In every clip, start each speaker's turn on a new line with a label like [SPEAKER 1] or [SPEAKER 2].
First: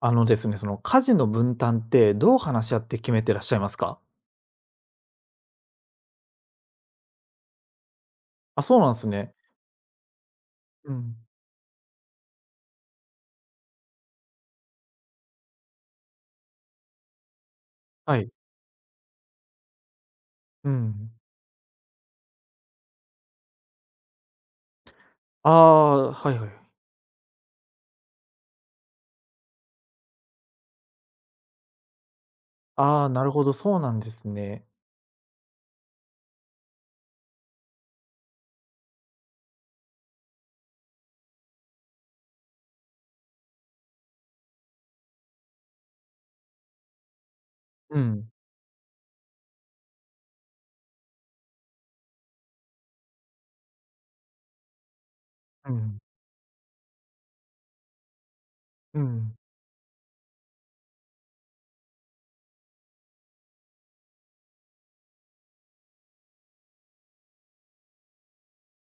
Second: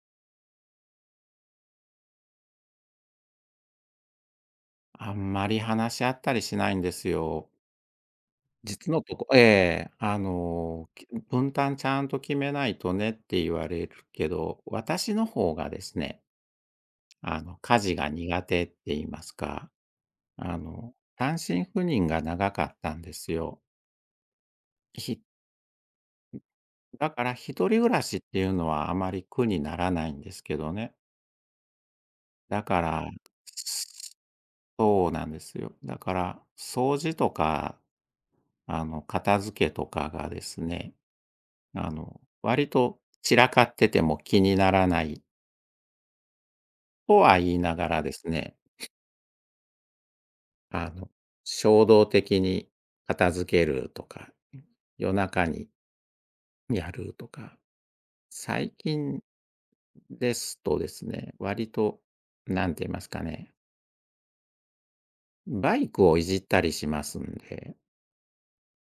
[SPEAKER 1] あのですね、その家事の分担ってどう話し合って決めてらっしゃいますか？
[SPEAKER 2] あんまり話し合ったりしないんですよ。
[SPEAKER 1] あ、そうなん
[SPEAKER 2] 実
[SPEAKER 1] で
[SPEAKER 2] の
[SPEAKER 1] す
[SPEAKER 2] とこ
[SPEAKER 1] ね。う
[SPEAKER 2] き
[SPEAKER 1] ん。
[SPEAKER 2] 分担ちゃんと決めないとねって言われるけど、私の方がですね、家事が
[SPEAKER 1] はい。
[SPEAKER 2] 苦手って言いますか、
[SPEAKER 1] うん。
[SPEAKER 2] 単身赴任が長かったんですよ。ひ
[SPEAKER 1] ああ、はいはい。
[SPEAKER 2] だから一人暮らしっていうのはあまり苦にならないんですけどね。だか
[SPEAKER 1] ああ、
[SPEAKER 2] ら、
[SPEAKER 1] なるほど、そうなんですね。
[SPEAKER 2] そうなんですよ。だから、掃除とか、片付けとかがですね、割と散らかってても気にならないとは言いなが
[SPEAKER 1] う
[SPEAKER 2] らです
[SPEAKER 1] ん。
[SPEAKER 2] ね、あの、衝動的に片付けるとか、夜中に
[SPEAKER 1] うん。
[SPEAKER 2] やるとか、最
[SPEAKER 1] う
[SPEAKER 2] 近
[SPEAKER 1] ん。
[SPEAKER 2] ですとですね、割と、なんて言いますかね、バイクをいじったりしますんで、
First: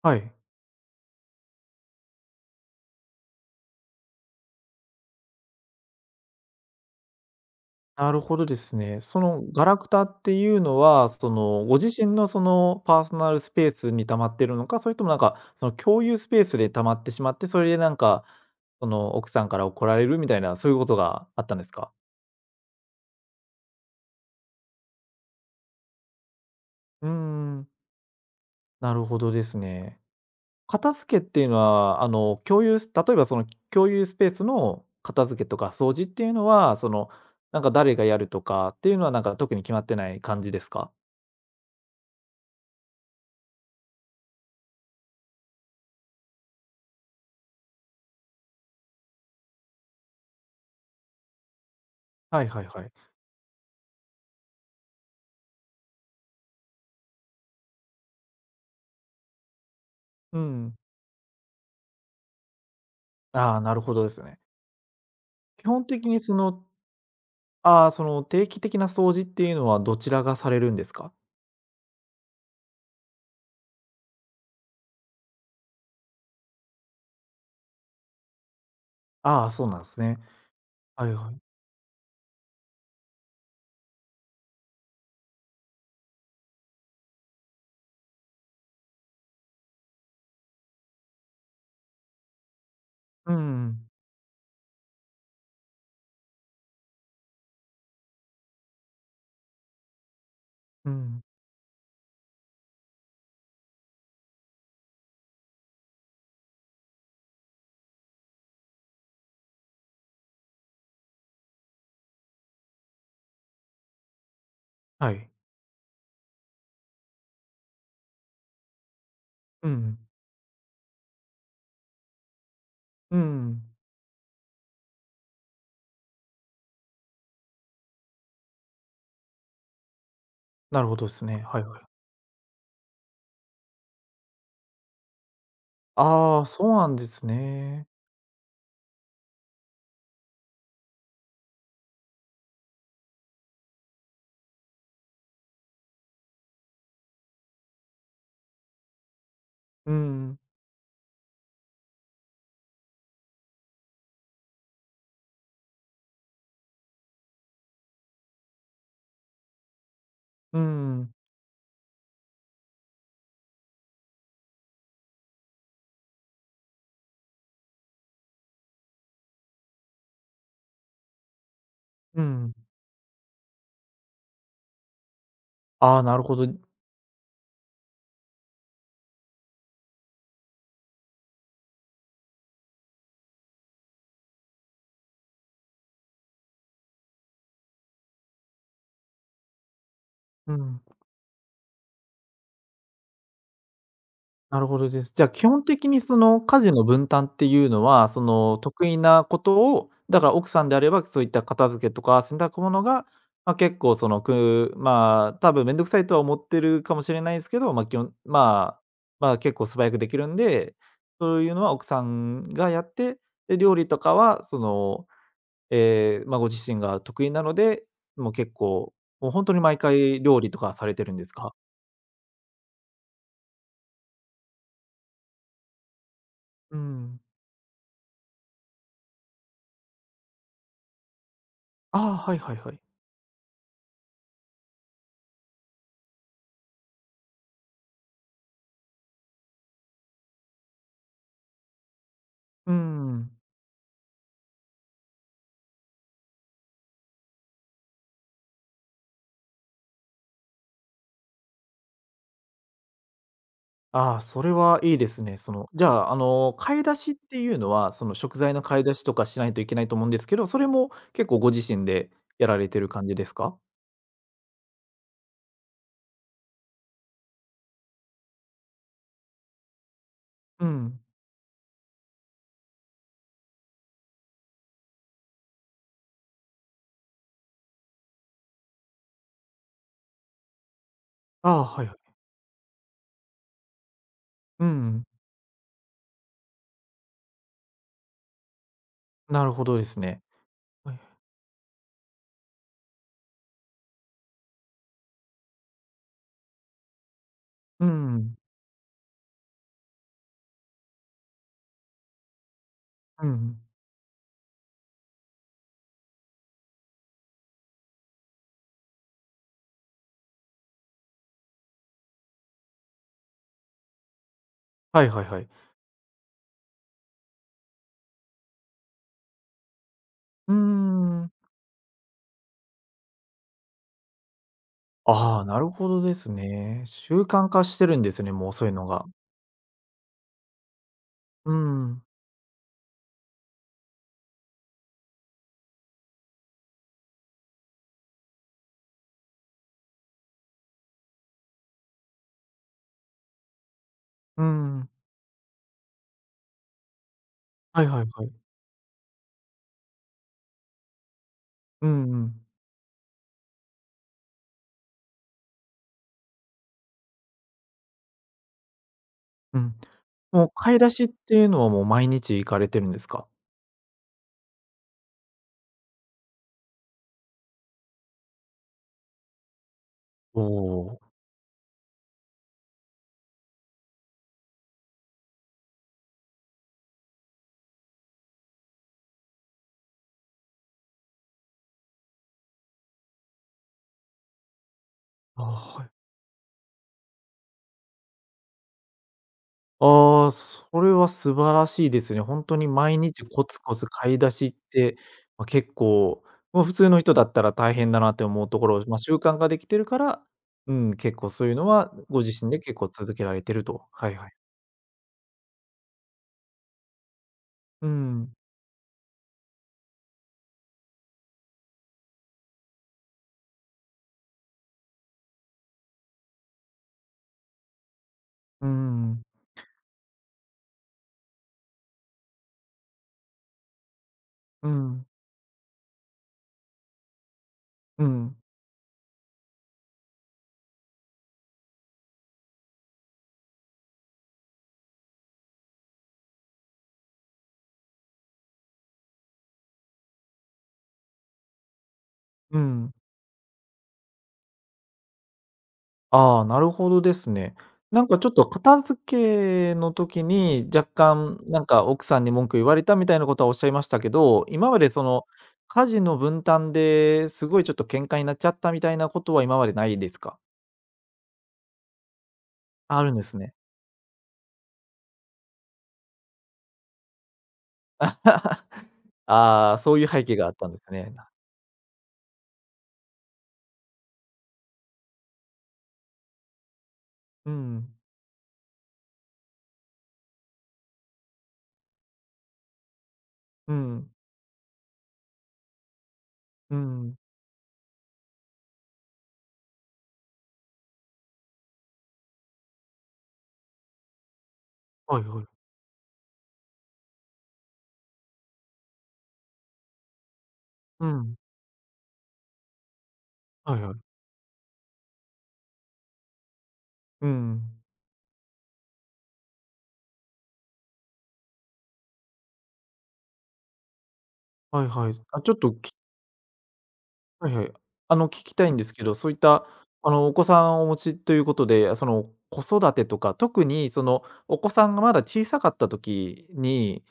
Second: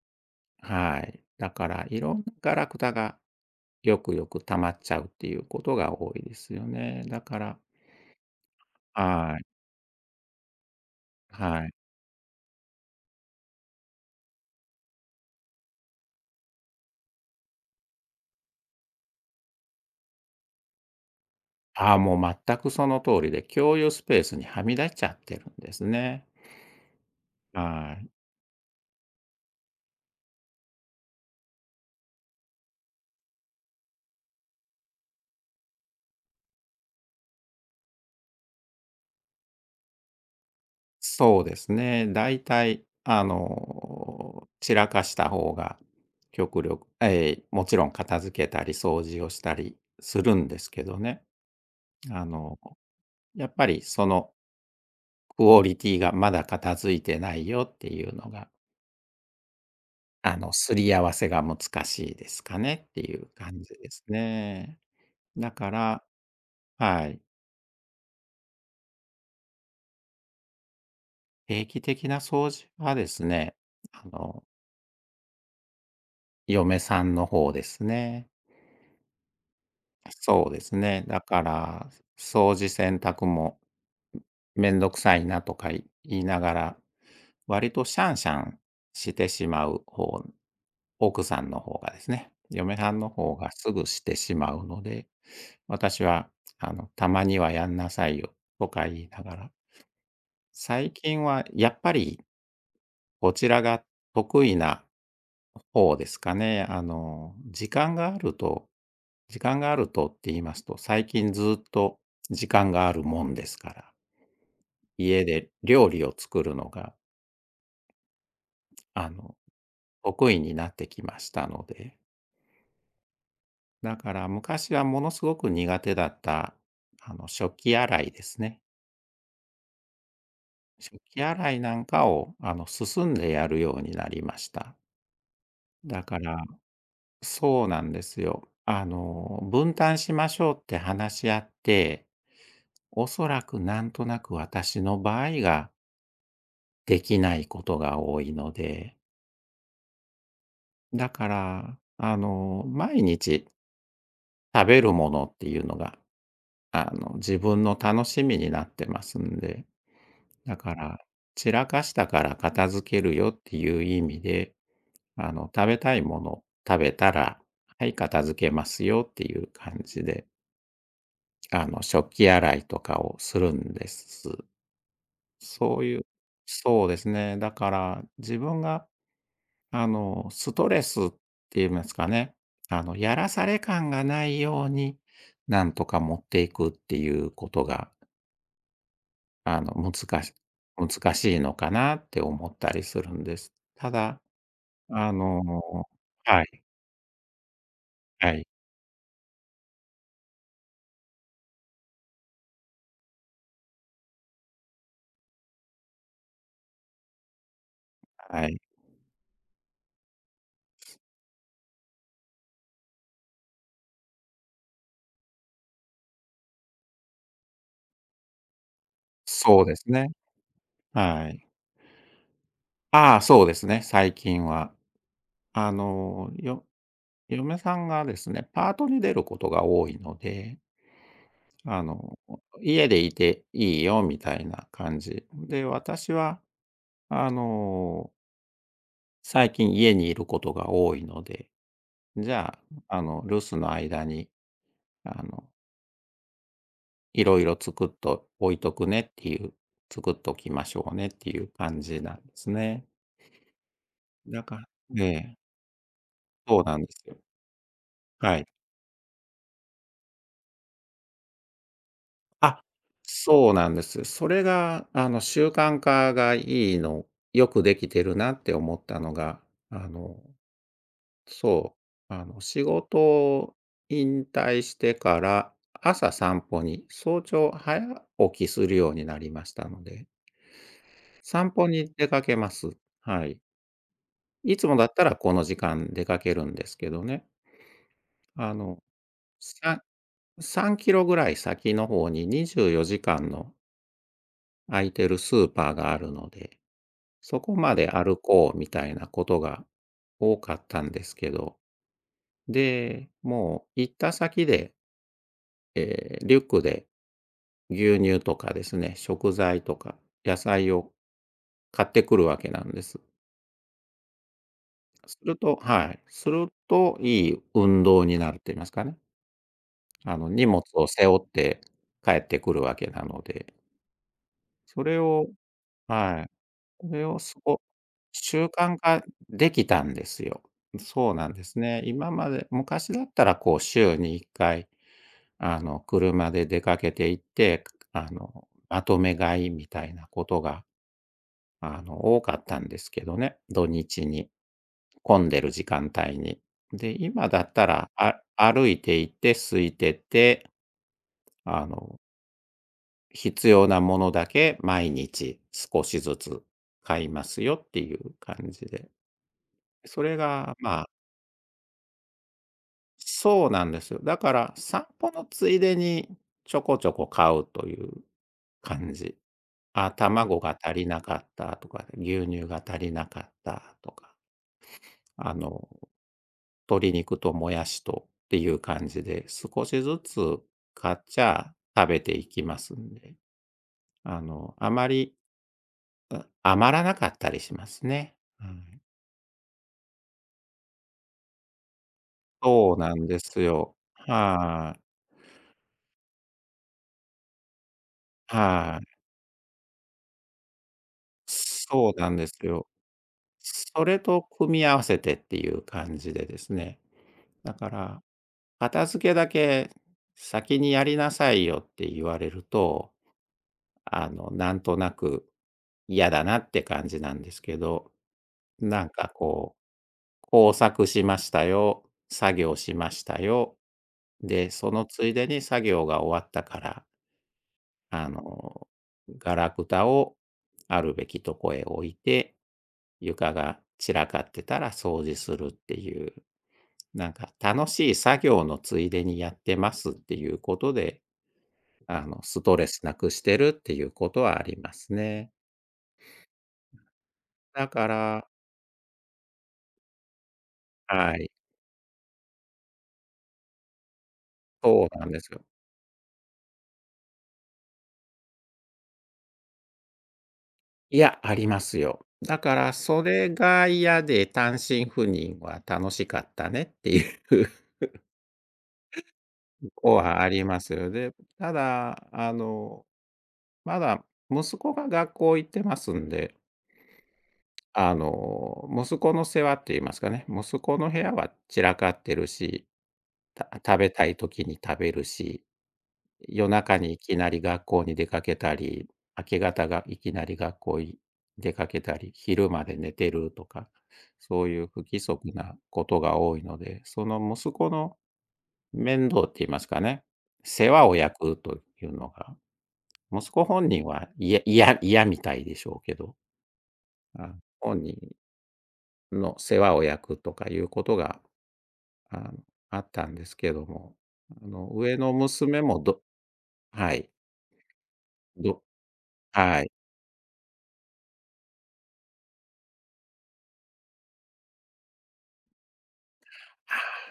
[SPEAKER 1] はい。
[SPEAKER 2] はい。だから、いろんなガラクタがよくよく溜まっちゃうっていうことが多いですよね。だから、
[SPEAKER 1] なるほどですね。そ
[SPEAKER 2] は
[SPEAKER 1] の
[SPEAKER 2] い、
[SPEAKER 1] ガラクタっていうのは、その
[SPEAKER 2] はい。
[SPEAKER 1] ご自身のそのパーソナルスペースに溜まってるのか、それともなんか、その共有スペースで溜まってしまって、それでなんか、その奥さんから怒られるみたいな、そういうことがあったんですか？
[SPEAKER 2] ああ、もう全くその通りで、共有スペースにはみ出しちゃってるんですね。
[SPEAKER 1] うーん、
[SPEAKER 2] はい。
[SPEAKER 1] なるほどですね。片付けっていうのは、あの、共有ス例えばその共有スペースの片付けとか掃除っていうのは、その、なんか誰がやるとかっていうのは、なんか特に決まってない感じですか？
[SPEAKER 2] そうですね。だいたい、散らかした方が、極力もちろん片付けたり掃除をしたりするんですけどね。あ
[SPEAKER 1] はい
[SPEAKER 2] の、
[SPEAKER 1] はいはい。
[SPEAKER 2] やっぱりそのクオリティがまだ片付いてないよっていうのが、
[SPEAKER 1] うん。
[SPEAKER 2] すり合わせが難しいですかねっていう
[SPEAKER 1] ああ、
[SPEAKER 2] 感
[SPEAKER 1] な
[SPEAKER 2] じ
[SPEAKER 1] る
[SPEAKER 2] で
[SPEAKER 1] ほど
[SPEAKER 2] す
[SPEAKER 1] ですね。
[SPEAKER 2] ね。だ
[SPEAKER 1] 基
[SPEAKER 2] か
[SPEAKER 1] 本的
[SPEAKER 2] ら、
[SPEAKER 1] にその、
[SPEAKER 2] はい。
[SPEAKER 1] ああ、その定期的な掃除っていうのはどちらがされるんですか？
[SPEAKER 2] 定期的な掃除はですね、あの、嫁さんの方ですね。
[SPEAKER 1] ああ、そうなんですね。
[SPEAKER 2] そうですね。
[SPEAKER 1] はい
[SPEAKER 2] だ
[SPEAKER 1] は
[SPEAKER 2] か
[SPEAKER 1] い。
[SPEAKER 2] ら、掃除、洗濯も、めんどくさいなとか言いながら、割とシャンシャンしてしまう方、奥さんの方がですね、嫁さんの
[SPEAKER 1] う
[SPEAKER 2] 方がすぐ
[SPEAKER 1] ん。
[SPEAKER 2] してしまうので、私は、たまにはやんなさいよとか言いながら、
[SPEAKER 1] う
[SPEAKER 2] 最
[SPEAKER 1] ん。
[SPEAKER 2] 近はやっぱり、こちらが得意な方ですかね。時間があるとって言いますと、最近ずっと時間があるもんですから、
[SPEAKER 1] は
[SPEAKER 2] 家
[SPEAKER 1] い。
[SPEAKER 2] で料理を作るのが、あの、
[SPEAKER 1] うん。
[SPEAKER 2] 得意になってきましたので。
[SPEAKER 1] うん。
[SPEAKER 2] だから昔はものすごく苦手だった、食器洗いですね。
[SPEAKER 1] なるほ
[SPEAKER 2] 食
[SPEAKER 1] どで
[SPEAKER 2] 器
[SPEAKER 1] すね。
[SPEAKER 2] 洗
[SPEAKER 1] は
[SPEAKER 2] い
[SPEAKER 1] い
[SPEAKER 2] な
[SPEAKER 1] はい。
[SPEAKER 2] んかを、進んでやるようになりました。だか
[SPEAKER 1] ああ、
[SPEAKER 2] ら
[SPEAKER 1] そうなんです
[SPEAKER 2] そうな
[SPEAKER 1] ね。
[SPEAKER 2] んですよ。分担しましょうって話し合って、おそらくなんとなく私の場合ができないことが多いので、
[SPEAKER 1] うん。
[SPEAKER 2] だから、毎日食べるものっていうのが、自分の楽しみになってますんで、だ
[SPEAKER 1] う
[SPEAKER 2] から、
[SPEAKER 1] ん。
[SPEAKER 2] 散らかしたから片付けるよっていう意味で、食べたいもの食べたら、はい、片付けますよっていう感じで、食
[SPEAKER 1] う
[SPEAKER 2] 器
[SPEAKER 1] ん。
[SPEAKER 2] 洗いとかをするんです。そう
[SPEAKER 1] あ
[SPEAKER 2] い
[SPEAKER 1] あ、
[SPEAKER 2] う
[SPEAKER 1] なるほど。
[SPEAKER 2] そうですね。だから、自分が、ストレスっていうんですかね、やらされ感がないように、なんとか持っていくっていうことが、あの、難し
[SPEAKER 1] うん、
[SPEAKER 2] 難しいのかなって思ったりするんです。ただ、
[SPEAKER 1] なるほどで
[SPEAKER 2] あ
[SPEAKER 1] す。じゃあ、基
[SPEAKER 2] の
[SPEAKER 1] 本的にその
[SPEAKER 2] は
[SPEAKER 1] 家
[SPEAKER 2] い、
[SPEAKER 1] 事の分担っていうのは、そ
[SPEAKER 2] はい、
[SPEAKER 1] の得意なことを、だから奥さんであれば、そういった片付けとか洗濯物が、まあ、結構その、まあ、多分めんどくさいとは思ってるかもしれないですけど、ま、基本
[SPEAKER 2] はい。
[SPEAKER 1] まあ、まあ、結構素早くできるんで、そういうのは奥さんがやって、で、料理とかはその、ええ、まあ、ご自身が得意なので、もう結構、もう本当に
[SPEAKER 2] そうで
[SPEAKER 1] 毎
[SPEAKER 2] すね。
[SPEAKER 1] 回料理とかされてるんで
[SPEAKER 2] は
[SPEAKER 1] す
[SPEAKER 2] い。
[SPEAKER 1] か？
[SPEAKER 2] ああ、そうですね、最近は。あの、よ
[SPEAKER 1] うん。
[SPEAKER 2] 嫁さんがですね、パートに出ることが多いので、あ
[SPEAKER 1] ああ、
[SPEAKER 2] の、
[SPEAKER 1] はいはいはい。
[SPEAKER 2] 家でいていいよみたいな感じ。で、私は、あの、最近家にいることが多いので、じゃ
[SPEAKER 1] うー
[SPEAKER 2] あ、留
[SPEAKER 1] ん。
[SPEAKER 2] 守の間に、あの、いろいろ作っと置いとくねっていう、作っときましょうねっていう感じなんですね。
[SPEAKER 1] ああ、そ
[SPEAKER 2] だ
[SPEAKER 1] れ
[SPEAKER 2] か
[SPEAKER 1] はいい
[SPEAKER 2] ら
[SPEAKER 1] です
[SPEAKER 2] え
[SPEAKER 1] ね。その、じゃあ、あの、
[SPEAKER 2] そうな
[SPEAKER 1] 買い
[SPEAKER 2] んで
[SPEAKER 1] 出
[SPEAKER 2] す
[SPEAKER 1] しっ
[SPEAKER 2] よ。
[SPEAKER 1] ていうのは、その食
[SPEAKER 2] はい。
[SPEAKER 1] 材の買い出しとかしないといけないと思うんですけど、それも結構ご自身でやら
[SPEAKER 2] あ、
[SPEAKER 1] れてる感じです
[SPEAKER 2] そ
[SPEAKER 1] か？
[SPEAKER 2] うなんです。それが、習慣化がいいのよくできてるなって思ったのが、あの、
[SPEAKER 1] うん。
[SPEAKER 2] そう、仕事を引退してから、朝散歩に、早起きするようになりましたので、散
[SPEAKER 1] ああ、
[SPEAKER 2] 歩
[SPEAKER 1] はい
[SPEAKER 2] に
[SPEAKER 1] は
[SPEAKER 2] 出
[SPEAKER 1] い。
[SPEAKER 2] かけます。はい。い
[SPEAKER 1] う
[SPEAKER 2] つもだった
[SPEAKER 1] ん。
[SPEAKER 2] らこの時間出かけるんですけどね。あの、
[SPEAKER 1] なるほど
[SPEAKER 2] さ
[SPEAKER 1] ですね。
[SPEAKER 2] さんキ
[SPEAKER 1] はいは
[SPEAKER 2] ロ
[SPEAKER 1] い。
[SPEAKER 2] ぐらい先の方に24時間の空いてるスーパーがあるので、そこま
[SPEAKER 1] う
[SPEAKER 2] で歩
[SPEAKER 1] ん。
[SPEAKER 2] こうみたいなことが多かったんですけど、で、
[SPEAKER 1] うん。
[SPEAKER 2] もう行った先で、リュックで牛乳とかですね、食材とか野菜を買ってくるわけなんです。
[SPEAKER 1] はい
[SPEAKER 2] す
[SPEAKER 1] はい
[SPEAKER 2] る
[SPEAKER 1] はい。
[SPEAKER 2] とはい、するといい運動になるって言いますかね。荷
[SPEAKER 1] うー
[SPEAKER 2] 物を背負っ
[SPEAKER 1] ん。
[SPEAKER 2] て帰ってくるわけなので、それを
[SPEAKER 1] ああ、なるほどで
[SPEAKER 2] は
[SPEAKER 1] す
[SPEAKER 2] い。
[SPEAKER 1] ね。
[SPEAKER 2] それを
[SPEAKER 1] 習慣化してるんですね、
[SPEAKER 2] 習
[SPEAKER 1] もうそういう
[SPEAKER 2] 慣
[SPEAKER 1] の
[SPEAKER 2] 化
[SPEAKER 1] が。
[SPEAKER 2] できたんですよ。そうなんで
[SPEAKER 1] う
[SPEAKER 2] すね。
[SPEAKER 1] ん。
[SPEAKER 2] 今まで昔だったらこう週に1回、車で出かけて行って、まとめ買いみたいなことが、多かったんですけどね、土日に。
[SPEAKER 1] うん。
[SPEAKER 2] 混んでる時間帯に。で、今だった
[SPEAKER 1] はい
[SPEAKER 2] ら、
[SPEAKER 1] はいはい。
[SPEAKER 2] 歩いて行って空いてって、あ
[SPEAKER 1] う
[SPEAKER 2] の、
[SPEAKER 1] んうん。
[SPEAKER 2] 必要なものだけ毎日少しずつ買いますよっていう感じで。
[SPEAKER 1] うん。
[SPEAKER 2] それ
[SPEAKER 1] もう
[SPEAKER 2] が、
[SPEAKER 1] 買い
[SPEAKER 2] ま
[SPEAKER 1] 出
[SPEAKER 2] あ、
[SPEAKER 1] しっていうのは、もう毎日行かれてるんですか？
[SPEAKER 2] そうなんですよ。だから、散歩のついでにちょこちょこ買うという感じ。あ、
[SPEAKER 1] お
[SPEAKER 2] 卵が足りな
[SPEAKER 1] お。
[SPEAKER 2] かったとか、牛乳が足りなかったとか、あの、鶏肉ともやしとっていう感じで、少しずつ買っちゃ食べていきますんで、あまり、
[SPEAKER 1] あ、はい。
[SPEAKER 2] 余らなかったりしますね。はい。
[SPEAKER 1] ああ、それは素晴らしいですね。ほんとに
[SPEAKER 2] そうな
[SPEAKER 1] 毎
[SPEAKER 2] んで
[SPEAKER 1] 日
[SPEAKER 2] す
[SPEAKER 1] コツコ
[SPEAKER 2] よ。
[SPEAKER 1] ツ買い出しっ
[SPEAKER 2] はい。
[SPEAKER 1] て、ま、結構、もう普通の人だったら大変だなって思うところ
[SPEAKER 2] は
[SPEAKER 1] を、ま、
[SPEAKER 2] い。
[SPEAKER 1] 習慣ができてるから、うん、結構そういうのは
[SPEAKER 2] そうなん
[SPEAKER 1] ご
[SPEAKER 2] です
[SPEAKER 1] 自身で
[SPEAKER 2] よ。
[SPEAKER 1] 結構続けられてると。
[SPEAKER 2] それ
[SPEAKER 1] はい
[SPEAKER 2] と
[SPEAKER 1] はい。
[SPEAKER 2] 組み合わせてっていう感じでですね。だか
[SPEAKER 1] う
[SPEAKER 2] ら、
[SPEAKER 1] ん。
[SPEAKER 2] 片付けだけ先にやりなさいよって言われると、なんとなく嫌だなって感じなんですけど、
[SPEAKER 1] うんう
[SPEAKER 2] なん
[SPEAKER 1] ん
[SPEAKER 2] か
[SPEAKER 1] うん。
[SPEAKER 2] こう、工作しましたよ、作業しましたよ、で、
[SPEAKER 1] う
[SPEAKER 2] その
[SPEAKER 1] ん。
[SPEAKER 2] ついでに作業が終わったから
[SPEAKER 1] う
[SPEAKER 2] あ
[SPEAKER 1] ん。
[SPEAKER 2] の、ガラクタをあるべきとこへ置いて、床が散らかってたら掃除するっていう、なんか楽しい作業のついでにやってますっていうことで、スト
[SPEAKER 1] う
[SPEAKER 2] レス
[SPEAKER 1] ん。
[SPEAKER 2] なくしてるっていうことはありますね。
[SPEAKER 1] ああ、なるほどですね。
[SPEAKER 2] だか
[SPEAKER 1] なんかちょ
[SPEAKER 2] ら、
[SPEAKER 1] っと片付けの時に、若
[SPEAKER 2] はい、
[SPEAKER 1] 干なんか奥さんに文句言われたみたいなことはおっしゃいましたけど、今ま
[SPEAKER 2] そ
[SPEAKER 1] で
[SPEAKER 2] う
[SPEAKER 1] そ
[SPEAKER 2] なんで
[SPEAKER 1] の
[SPEAKER 2] すよ。
[SPEAKER 1] 家事の分担ですごいちょっと喧嘩になっちゃったみたいなことは今までないですか？
[SPEAKER 2] いや、ありますよ。だから
[SPEAKER 1] あ
[SPEAKER 2] そ
[SPEAKER 1] るんで
[SPEAKER 2] れ
[SPEAKER 1] すね。
[SPEAKER 2] が嫌で、単身赴任は楽しかったねっていう
[SPEAKER 1] ああ、そういう
[SPEAKER 2] は
[SPEAKER 1] 背
[SPEAKER 2] あ
[SPEAKER 1] 景
[SPEAKER 2] り
[SPEAKER 1] があっ
[SPEAKER 2] ま
[SPEAKER 1] たん
[SPEAKER 2] す
[SPEAKER 1] で
[SPEAKER 2] よ。
[SPEAKER 1] すね。
[SPEAKER 2] で、ただ、まだ息子が学校行ってますんで、
[SPEAKER 1] うん、
[SPEAKER 2] 息子の世話って言いますかね、息子の部屋は散らかってるし、た
[SPEAKER 1] う
[SPEAKER 2] 食べた
[SPEAKER 1] ん、
[SPEAKER 2] い時に食べるし、夜
[SPEAKER 1] う
[SPEAKER 2] 中にい
[SPEAKER 1] ん、
[SPEAKER 2] きなり学校に出かけたり、明け方がいきなり学校に出かけたり、昼まで寝てるとか、そういう不規
[SPEAKER 1] はい
[SPEAKER 2] 則
[SPEAKER 1] はい。
[SPEAKER 2] なことが多いので、その息子の面倒って言いますかね、世話を
[SPEAKER 1] う
[SPEAKER 2] 焼
[SPEAKER 1] ん、
[SPEAKER 2] くというのが、息子本
[SPEAKER 1] はい
[SPEAKER 2] 人
[SPEAKER 1] は
[SPEAKER 2] は、
[SPEAKER 1] い。
[SPEAKER 2] いや嫌嫌みたいでしょうけど、
[SPEAKER 1] う
[SPEAKER 2] あ、
[SPEAKER 1] ん、
[SPEAKER 2] 本人の世話を焼くとかいうことが、あの、あったんですけども、
[SPEAKER 1] はい
[SPEAKER 2] 上
[SPEAKER 1] は
[SPEAKER 2] の
[SPEAKER 1] い。あ、ちょっ
[SPEAKER 2] 娘
[SPEAKER 1] と
[SPEAKER 2] もはい、
[SPEAKER 1] はいはい。あの、聞き
[SPEAKER 2] ど
[SPEAKER 1] たいんですけど、そういっ
[SPEAKER 2] は
[SPEAKER 1] た
[SPEAKER 2] い。
[SPEAKER 1] あの、お子さんをお持ちということで、その、子育てとか、特にその、お子さんがまだ小さかった時に、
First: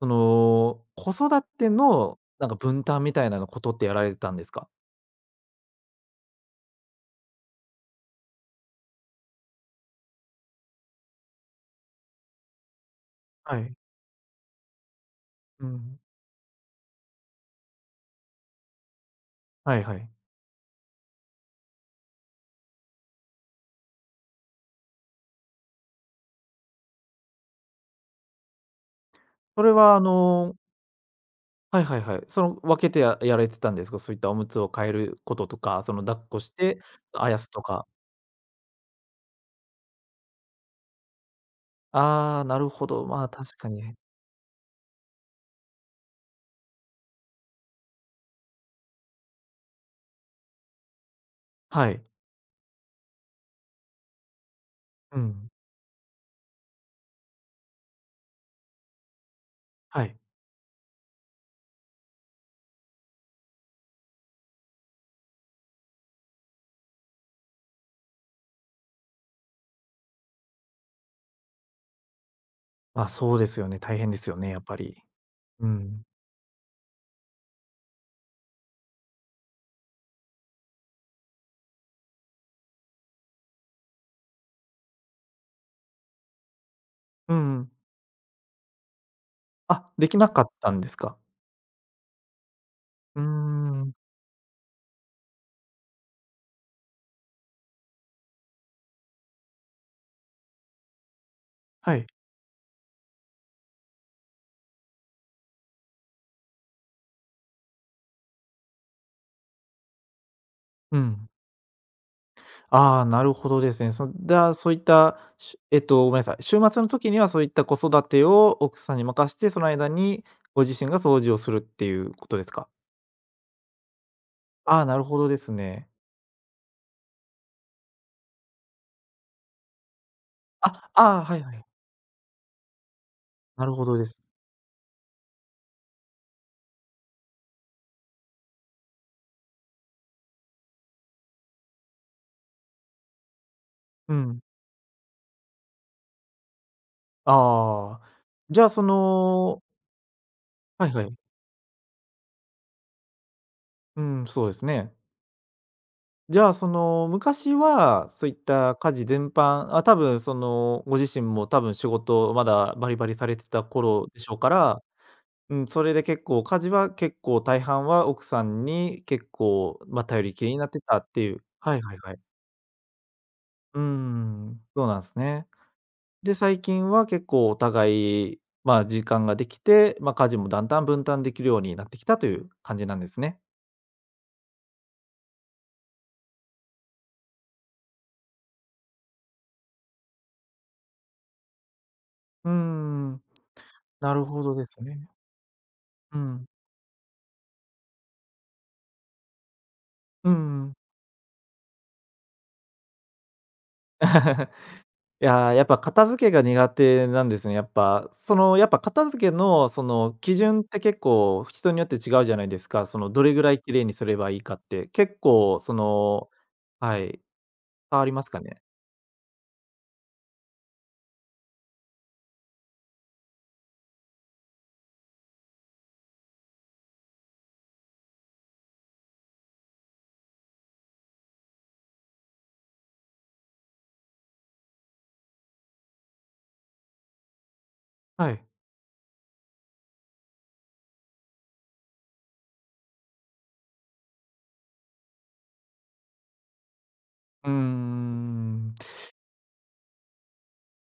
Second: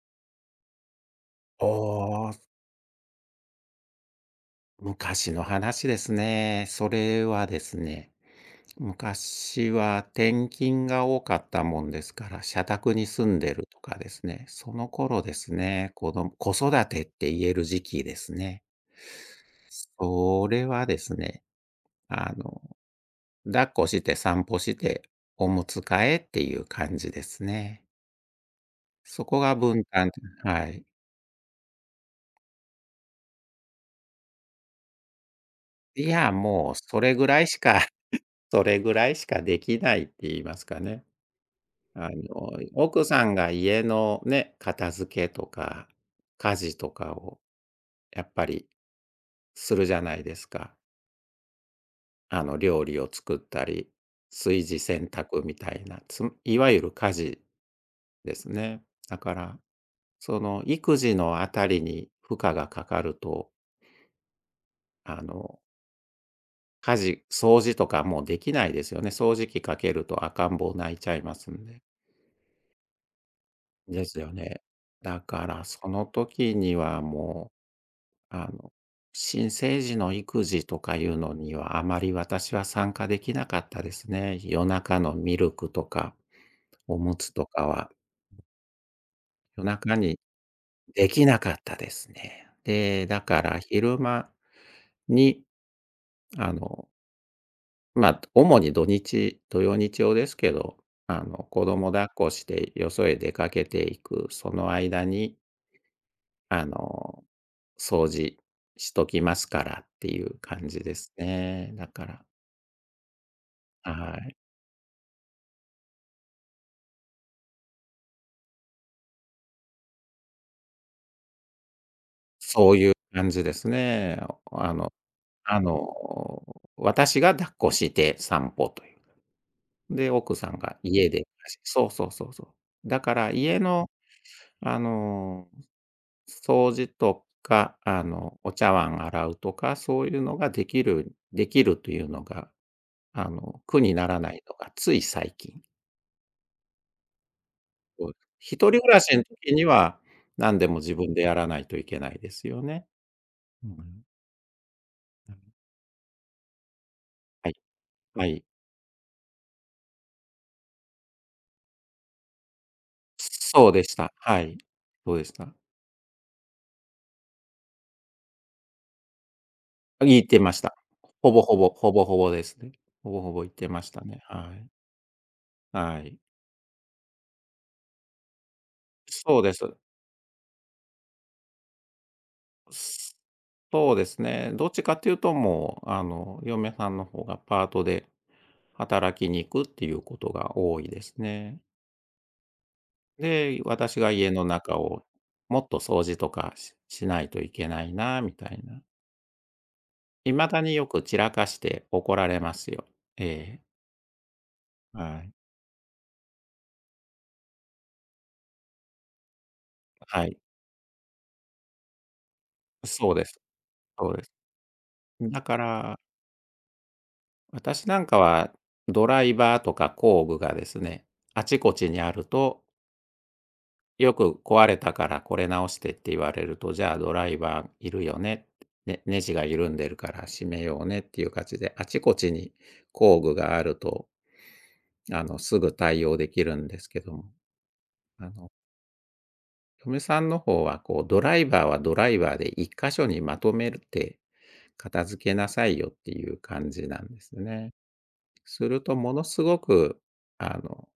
[SPEAKER 1] その、子育
[SPEAKER 2] お
[SPEAKER 1] ての
[SPEAKER 2] お、
[SPEAKER 1] なんか分担みたいなのことってやられてたんですか？
[SPEAKER 2] 昔の話ですね。それはですね、昔は転勤が多かったもんですから、社宅に住んで
[SPEAKER 1] は
[SPEAKER 2] る
[SPEAKER 1] い。
[SPEAKER 2] とかですね、その頃です
[SPEAKER 1] う
[SPEAKER 2] ね、
[SPEAKER 1] ん。
[SPEAKER 2] 子育てって言える時期ですね。
[SPEAKER 1] はいはい。
[SPEAKER 2] それはですね、あの、抱っこして散歩して、おむつ替えっていう感じですね。そこが
[SPEAKER 1] それ
[SPEAKER 2] 分
[SPEAKER 1] はあ
[SPEAKER 2] 担、
[SPEAKER 1] の
[SPEAKER 2] はい。
[SPEAKER 1] はいはいはい。その、分けてやられてたんですか？そういったおむつを変えることとか、その、
[SPEAKER 2] い
[SPEAKER 1] 抱っ
[SPEAKER 2] や、
[SPEAKER 1] こし
[SPEAKER 2] もう
[SPEAKER 1] て、
[SPEAKER 2] それぐ
[SPEAKER 1] あや
[SPEAKER 2] らい
[SPEAKER 1] す
[SPEAKER 2] し
[SPEAKER 1] と
[SPEAKER 2] か
[SPEAKER 1] か。
[SPEAKER 2] それぐらいしかできないって言いますかね。
[SPEAKER 1] ああ、なるほど。
[SPEAKER 2] 奥さ
[SPEAKER 1] まあ、
[SPEAKER 2] んが
[SPEAKER 1] 確か
[SPEAKER 2] 家
[SPEAKER 1] に。
[SPEAKER 2] のね、片付けとか、家事とかをやっぱりするじゃないですか。
[SPEAKER 1] はい。
[SPEAKER 2] 料理を作ったり、炊事洗
[SPEAKER 1] う
[SPEAKER 2] 濯
[SPEAKER 1] ん。
[SPEAKER 2] みたいな、いわゆる家事ですね。だから、
[SPEAKER 1] はい。
[SPEAKER 2] その育児のあたりに負荷がかかると、あの、家事、掃除とかもうできないですよね。掃除機かけると赤ん坊泣いちゃいますんで。
[SPEAKER 1] まあ、そうですよね。大
[SPEAKER 2] で
[SPEAKER 1] 変で
[SPEAKER 2] す
[SPEAKER 1] す
[SPEAKER 2] よ
[SPEAKER 1] よね、や
[SPEAKER 2] ね。
[SPEAKER 1] っぱり。
[SPEAKER 2] だから
[SPEAKER 1] う
[SPEAKER 2] そ
[SPEAKER 1] ん。
[SPEAKER 2] の時にはもう、新生児の育児とかいうのにはあまり私は参加できなかったですね。夜中のミルクとか、おむつ
[SPEAKER 1] うん
[SPEAKER 2] と
[SPEAKER 1] う
[SPEAKER 2] か
[SPEAKER 1] ん、
[SPEAKER 2] は夜
[SPEAKER 1] あ、
[SPEAKER 2] 中
[SPEAKER 1] でき
[SPEAKER 2] に
[SPEAKER 1] なかったんです
[SPEAKER 2] で
[SPEAKER 1] か？
[SPEAKER 2] きなかったですね。で、
[SPEAKER 1] う
[SPEAKER 2] だ
[SPEAKER 1] ー
[SPEAKER 2] から
[SPEAKER 1] ん。
[SPEAKER 2] 昼間に、あの、まあ、主に土曜日曜ですけど、子供
[SPEAKER 1] は
[SPEAKER 2] 抱
[SPEAKER 1] い。
[SPEAKER 2] っこしてよそへ出かけていく、その間にあの、掃除しときますからっていう感じで
[SPEAKER 1] う
[SPEAKER 2] す
[SPEAKER 1] ん。
[SPEAKER 2] ね。だから、
[SPEAKER 1] ああ、なるほどですね。
[SPEAKER 2] は
[SPEAKER 1] じ
[SPEAKER 2] い。
[SPEAKER 1] ゃあ、そういった、しえっと、ごめんなさい、週末の時にはそういった子育てを奥さんに任して、その間にご自身が掃除をするっていうことですか？
[SPEAKER 2] そういう感じですね。あ
[SPEAKER 1] ああ、
[SPEAKER 2] の
[SPEAKER 1] なるほどです
[SPEAKER 2] あ
[SPEAKER 1] ね。
[SPEAKER 2] の、私が抱っこして散歩という。で、奥さんが
[SPEAKER 1] あ、あ
[SPEAKER 2] 家
[SPEAKER 1] あ、
[SPEAKER 2] で
[SPEAKER 1] はいはい。
[SPEAKER 2] そうそうそうそう。だから家
[SPEAKER 1] なるほ
[SPEAKER 2] の、
[SPEAKER 1] どです。
[SPEAKER 2] あの、掃除とか、お茶碗洗うとか、そういうのができるできるというのが、苦にな
[SPEAKER 1] う
[SPEAKER 2] らな
[SPEAKER 1] ん。
[SPEAKER 2] いのがつい最近。
[SPEAKER 1] ああ。
[SPEAKER 2] そうです、一
[SPEAKER 1] じゃあ、
[SPEAKER 2] 人暮
[SPEAKER 1] そ
[SPEAKER 2] らしの時
[SPEAKER 1] の
[SPEAKER 2] には、何でも
[SPEAKER 1] はい
[SPEAKER 2] 自
[SPEAKER 1] は
[SPEAKER 2] 分で
[SPEAKER 1] い。
[SPEAKER 2] やらないといけないですよね。う
[SPEAKER 1] う
[SPEAKER 2] ん。
[SPEAKER 1] ん、そうですね。じゃあ、その、
[SPEAKER 2] は
[SPEAKER 1] 昔
[SPEAKER 2] い、
[SPEAKER 1] は
[SPEAKER 2] は
[SPEAKER 1] そういっ
[SPEAKER 2] い。
[SPEAKER 1] た家事全般、あ、多分その、ご自身も多分仕事まだバリバリされてた
[SPEAKER 2] そうでし
[SPEAKER 1] 頃
[SPEAKER 2] た。
[SPEAKER 1] でしょう
[SPEAKER 2] は
[SPEAKER 1] か
[SPEAKER 2] い。
[SPEAKER 1] ら、
[SPEAKER 2] どうでした？
[SPEAKER 1] うん、それで結構家事は結構大半は奥さんに結構、ま、頼
[SPEAKER 2] 言っ
[SPEAKER 1] り
[SPEAKER 2] て
[SPEAKER 1] きり
[SPEAKER 2] ま
[SPEAKER 1] に
[SPEAKER 2] し
[SPEAKER 1] なっ
[SPEAKER 2] た。
[SPEAKER 1] てたって
[SPEAKER 2] ほ
[SPEAKER 1] い
[SPEAKER 2] ぼ
[SPEAKER 1] う
[SPEAKER 2] ほぼ、
[SPEAKER 1] はい
[SPEAKER 2] ほ
[SPEAKER 1] はい
[SPEAKER 2] ぼ
[SPEAKER 1] は
[SPEAKER 2] ほ
[SPEAKER 1] い。
[SPEAKER 2] ぼですね。ほぼほぼ言って
[SPEAKER 1] う
[SPEAKER 2] ま
[SPEAKER 1] ー
[SPEAKER 2] したね。は
[SPEAKER 1] ん、
[SPEAKER 2] い。
[SPEAKER 1] そうなんすね。
[SPEAKER 2] はい。
[SPEAKER 1] で、最近は結構お互い、まあ、時間が
[SPEAKER 2] そう
[SPEAKER 1] で
[SPEAKER 2] で
[SPEAKER 1] き
[SPEAKER 2] す。
[SPEAKER 1] て、ま、家事もだんだん分担できるようになってきたという感じなんで
[SPEAKER 2] す
[SPEAKER 1] すね。
[SPEAKER 2] そうですね。どっちかっていうともう、嫁さんの方がパートで働きに行くっていうことが多いですね。
[SPEAKER 1] うーん、
[SPEAKER 2] で、私が
[SPEAKER 1] なる
[SPEAKER 2] 家
[SPEAKER 1] ほ
[SPEAKER 2] の
[SPEAKER 1] どで
[SPEAKER 2] 中
[SPEAKER 1] す
[SPEAKER 2] を
[SPEAKER 1] ね。
[SPEAKER 2] もっと掃除
[SPEAKER 1] う
[SPEAKER 2] と
[SPEAKER 1] ん。
[SPEAKER 2] かししないといけないなみたいな。
[SPEAKER 1] うん
[SPEAKER 2] 未だ
[SPEAKER 1] うん。
[SPEAKER 2] によく散らかして怒られますよ。ええ。は
[SPEAKER 1] い
[SPEAKER 2] い。
[SPEAKER 1] やー、やっぱ片付けが苦手なんですね、やっぱ。その、やっぱ片付けのその
[SPEAKER 2] は
[SPEAKER 1] 基
[SPEAKER 2] い。
[SPEAKER 1] 準って結構人によって違うじゃないですか。その
[SPEAKER 2] そう
[SPEAKER 1] ど
[SPEAKER 2] で
[SPEAKER 1] れ
[SPEAKER 2] す。
[SPEAKER 1] ぐらい綺麗にす
[SPEAKER 2] そ
[SPEAKER 1] れ
[SPEAKER 2] うで
[SPEAKER 1] ば
[SPEAKER 2] す。
[SPEAKER 1] いいかって、結
[SPEAKER 2] だか
[SPEAKER 1] 構そ
[SPEAKER 2] ら、
[SPEAKER 1] のはい、
[SPEAKER 2] 私な
[SPEAKER 1] 変わ
[SPEAKER 2] ん
[SPEAKER 1] り
[SPEAKER 2] か
[SPEAKER 1] ますか
[SPEAKER 2] は
[SPEAKER 1] ね？
[SPEAKER 2] ドライバーとか工具がですね、あちこちにあると、よく壊れたからこれ直してって言われると、じゃあドライバーいるよね、ね、ネジが緩んでるから締めようねっていう感じで、あちこちに工具があるとすぐ対応できるんですけども、あ
[SPEAKER 1] はい。
[SPEAKER 2] の、嫁さんの方はこうドライバーはドライバーで一箇所にまとめるて、片付けなさいよっていう感じなんです
[SPEAKER 1] うー
[SPEAKER 2] ね。す
[SPEAKER 1] ん。
[SPEAKER 2] るとものすごく、あの、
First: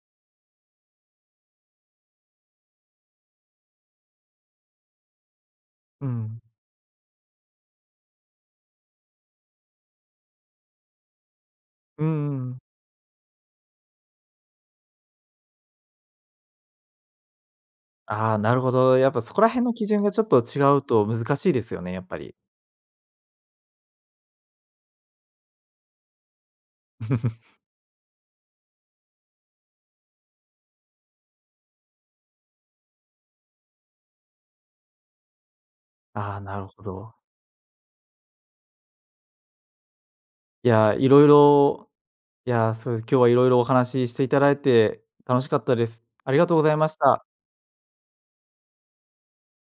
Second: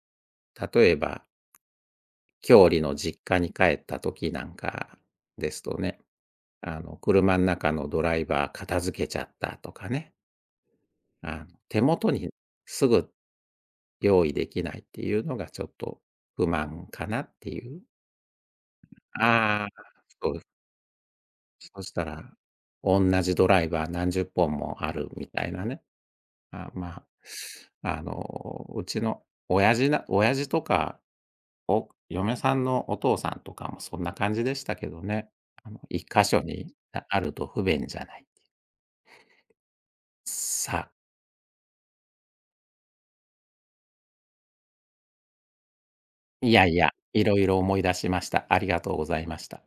[SPEAKER 2] 例えば、郷里の実家に帰った時なんかですとね、
[SPEAKER 1] うん。
[SPEAKER 2] 車の中のドライバー片付けちゃったとかね、手
[SPEAKER 1] うんう
[SPEAKER 2] 元に
[SPEAKER 1] んん、
[SPEAKER 2] すぐ用意できないっていうのがちょっと不満かなっていう、
[SPEAKER 1] ああ、なるほど。やっぱそこら辺
[SPEAKER 2] ああ、
[SPEAKER 1] の基準がちょっ
[SPEAKER 2] そう
[SPEAKER 1] と
[SPEAKER 2] です。
[SPEAKER 1] 違うと難しいですよ
[SPEAKER 2] そ
[SPEAKER 1] ね、
[SPEAKER 2] し
[SPEAKER 1] や
[SPEAKER 2] た
[SPEAKER 1] っぱ
[SPEAKER 2] ら、
[SPEAKER 1] り。
[SPEAKER 2] 同じドライバー何十本もあるみたいなね。まあ、うちの親父とか、お嫁さんのお父さんとかもそんな感じでしたけどね。あの、一箇
[SPEAKER 1] ああ、
[SPEAKER 2] 所
[SPEAKER 1] なる
[SPEAKER 2] に
[SPEAKER 1] ほ
[SPEAKER 2] あ
[SPEAKER 1] ど。
[SPEAKER 2] あると不便じゃない。
[SPEAKER 1] い
[SPEAKER 2] さあ、
[SPEAKER 1] や、いろいろいや、そう、今日はいろいろお話ししていただいて楽しかったです。ありが
[SPEAKER 2] い
[SPEAKER 1] とうご
[SPEAKER 2] や
[SPEAKER 1] ざ
[SPEAKER 2] い
[SPEAKER 1] いま
[SPEAKER 2] や、
[SPEAKER 1] し
[SPEAKER 2] い
[SPEAKER 1] た。
[SPEAKER 2] ろいろ思い出しました。ありがとうございました。